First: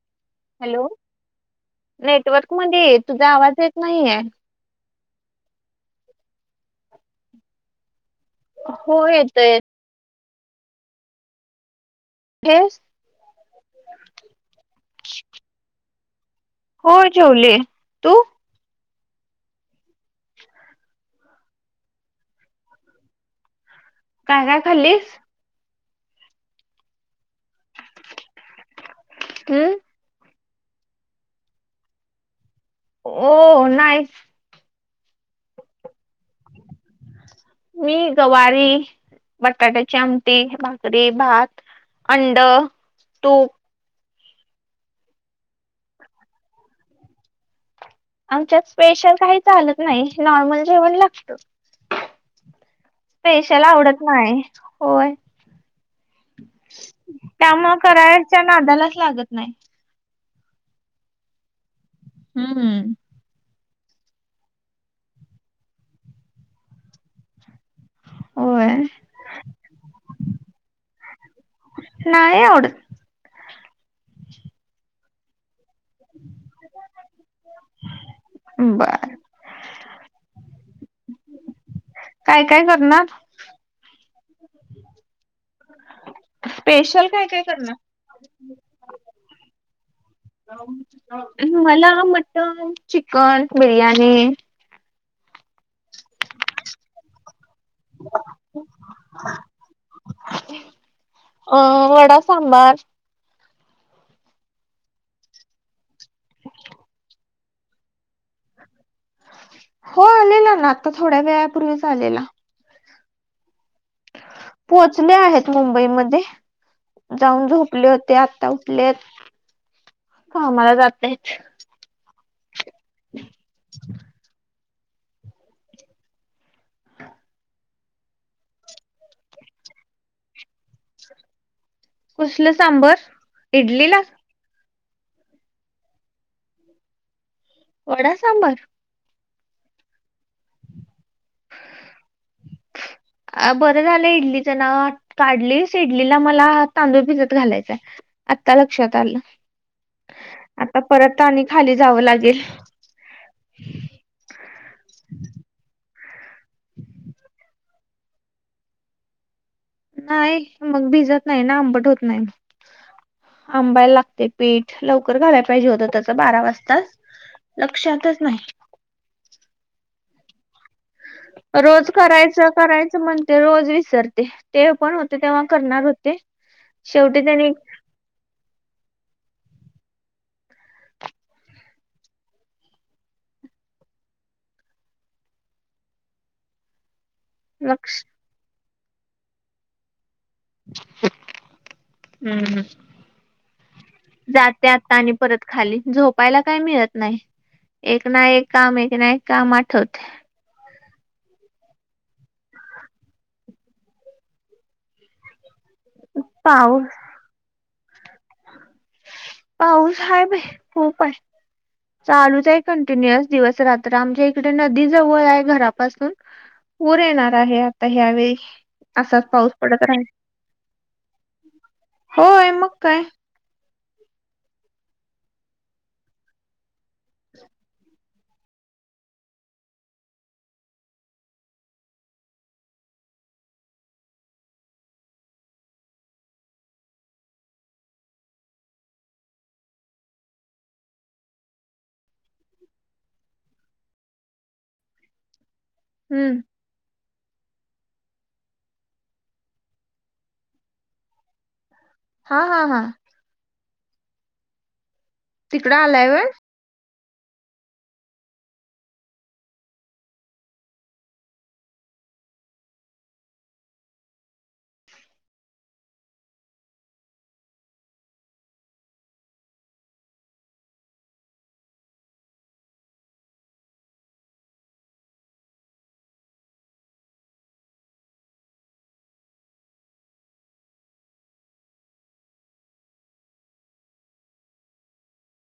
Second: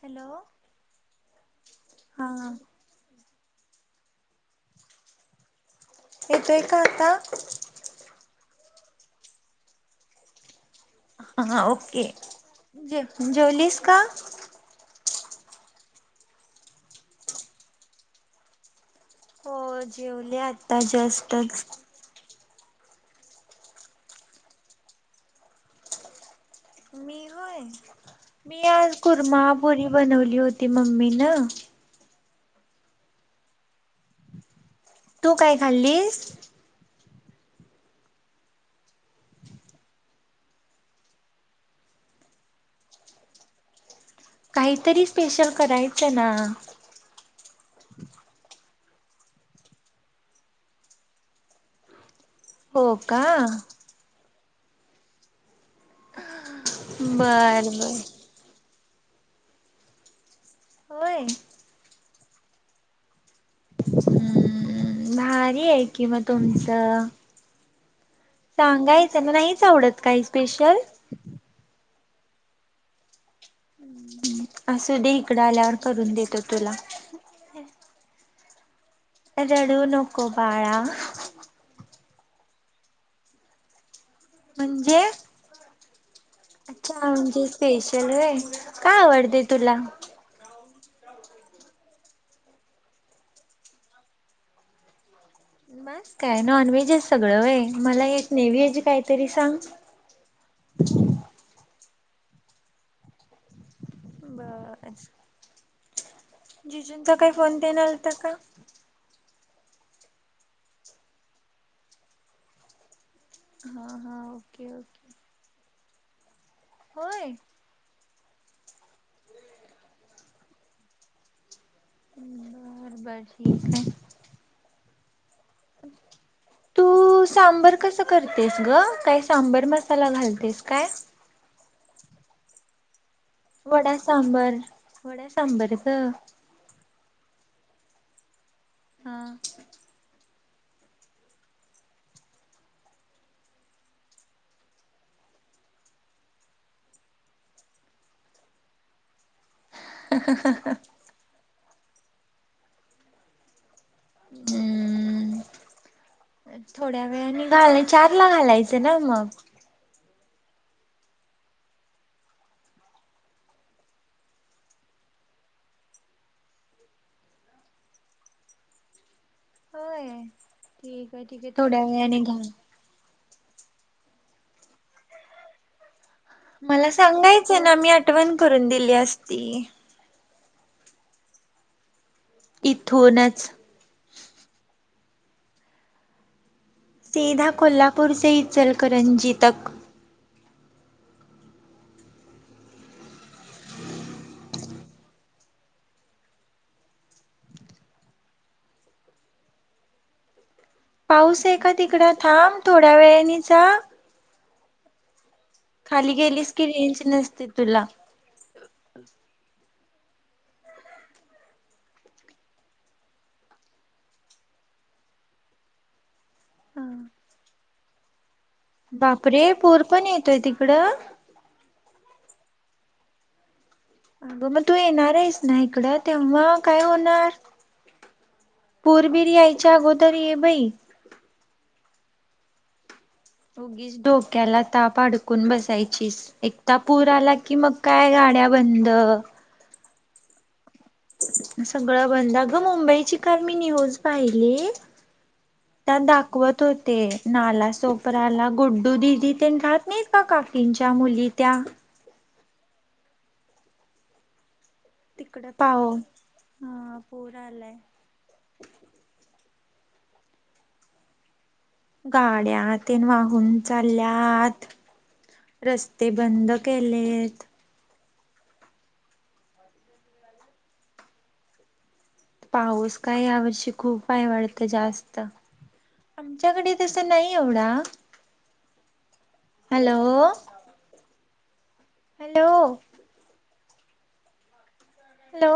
Hello! Hello हा network मध्ये तुझा आवाज येत नाहीये. येतोय का आता. हो येत य. हा ओके. [inaudible] जेव जेवलीस का?. होय जेवले तू. हो जेवले आता जस्टच काय काय खालीस? मी होय मी आज हम्म कुरमापुरी बनवली होती मम्मी ना. हो नाही. तू काय खाल्लीस. मी गवारी बटाट्याची आमटी भाकरी भात अंड तूप. काहीतरी स्पेशल करायचं ना. आमच्यात स्पेशल काही चालत नाही नॉर्मल जेवण लागत. हो का स्पेशल आवडत नाही होय. त्या बर म बर करायच्या नादालाच लागत नाही. होय. हम् हम. हम्म भारी आहे कि म तुमचं होय सांगायचं म नाहीच आवडत काही स्पेशल. नाहीय आवड. असू दे इकडं आल्यावर करून देतो तुला. बर. रडू नको बाळा. काय काय करणार. म्हणजे. अच्छा स्पेशल काय काय म्हणजे करणार? स्पेशल होय काय आवडते तुला. मला मटन चिकन बिर्याणी. मस् काय नॉनव्हेज आहे सगळं व मला एक नेव्हेज काहीतरी सांग अ वडा सांबार. बर जिजूनंचा काही फोन देण आलता का. हो आलेला ना आता थोड्या वेळापूर्वीच आलेला. हा हा ओके ओके पोहचले आहेत मुंबई मध्ये होय. जाऊन झोप. उठले होते आता उठले आहेत कामाला जात आहे. बरबर ठीक आहे. [inaudible] तू सांबर कसं करतेस ग काय सांबर मसाला घालतेस काय? कसलं सांबर? वडा इडलीला सांबर वड्या सांबर. वडा सांबार? हा. अ बरं झालं इडलीच नाव काढलीस इडलीला मला तांदूळ भिजत घालायचंय. आता लक्षात आलं आता परत आणि खाली जावं लागेल. हम्म. थोड्या वेळानी आणि घालणे चार ला घालायचं ना मग. नाही मग भिजत नाही आंबट होत नाही. आंबायला लागतय पीठ लवकर घायला पाहिजे होतं तस बारा वाजताज. लक्षातच नाही. अय. रोज करायचं करायचं म्हण ते रोज विसरते ते पण होते तेव्हा करणार होते. मला शेवटी त्यांनी सांगायचं ना मी आठवण करून दिली असती. इथूनच. सीधा लक्ष कोल्हापूर से इचलकरंजी तक. हम्म. जाते आता आणि परत खाली झोपायला काय मिळत नाही. एक ना एक काम एक ना एक काम आठवतय. पाऊस हे का तिकड थांब थोड्या वेळेनी जा. खाली गेलीस की पाऊस रेंज नसते तुला. पाऊस हाय बई खूप हाय. चालूच आहे कंटिन्युअस दिवस रात्र आमच्या इकडे नदी जवळ हाय घरापासून. पूर येणार आहे आता ह्यावेळी. असाच बापरे पाऊस पुर पडत राहील पण येतोय तिकडं. होय मग काय. अग मग तू येणार आहेस ना, इकडं तेव्हा काय होणार. पूर बिर यायच्या अगोदर ये बाई. उगीच डोक्याला ताप अडकून बसायचीस. एक ता पूर आला कि मग काय गाड्या बंद. सगळं बंद आगं मुंबईची काल मी न्यूज पाहिली. त्यात हम्म दाखवत होत. ते नाला सोपराला गुड्डू दिदी तेन राहत नाहीत का काकींच्या मुली त्या हा हा हा. तिकडे तिकडं पाहु आलाय व्हय? हा पूर आलाय. गाड्या तेन वाहून चाल्यात. रस्ते बंद केलेत. पाऊस काय या वर्षी खूप हाय वाढतं जास्त. आमच्याकडे तस नाही एवढा हॅलो. हॅलो. हॅलो.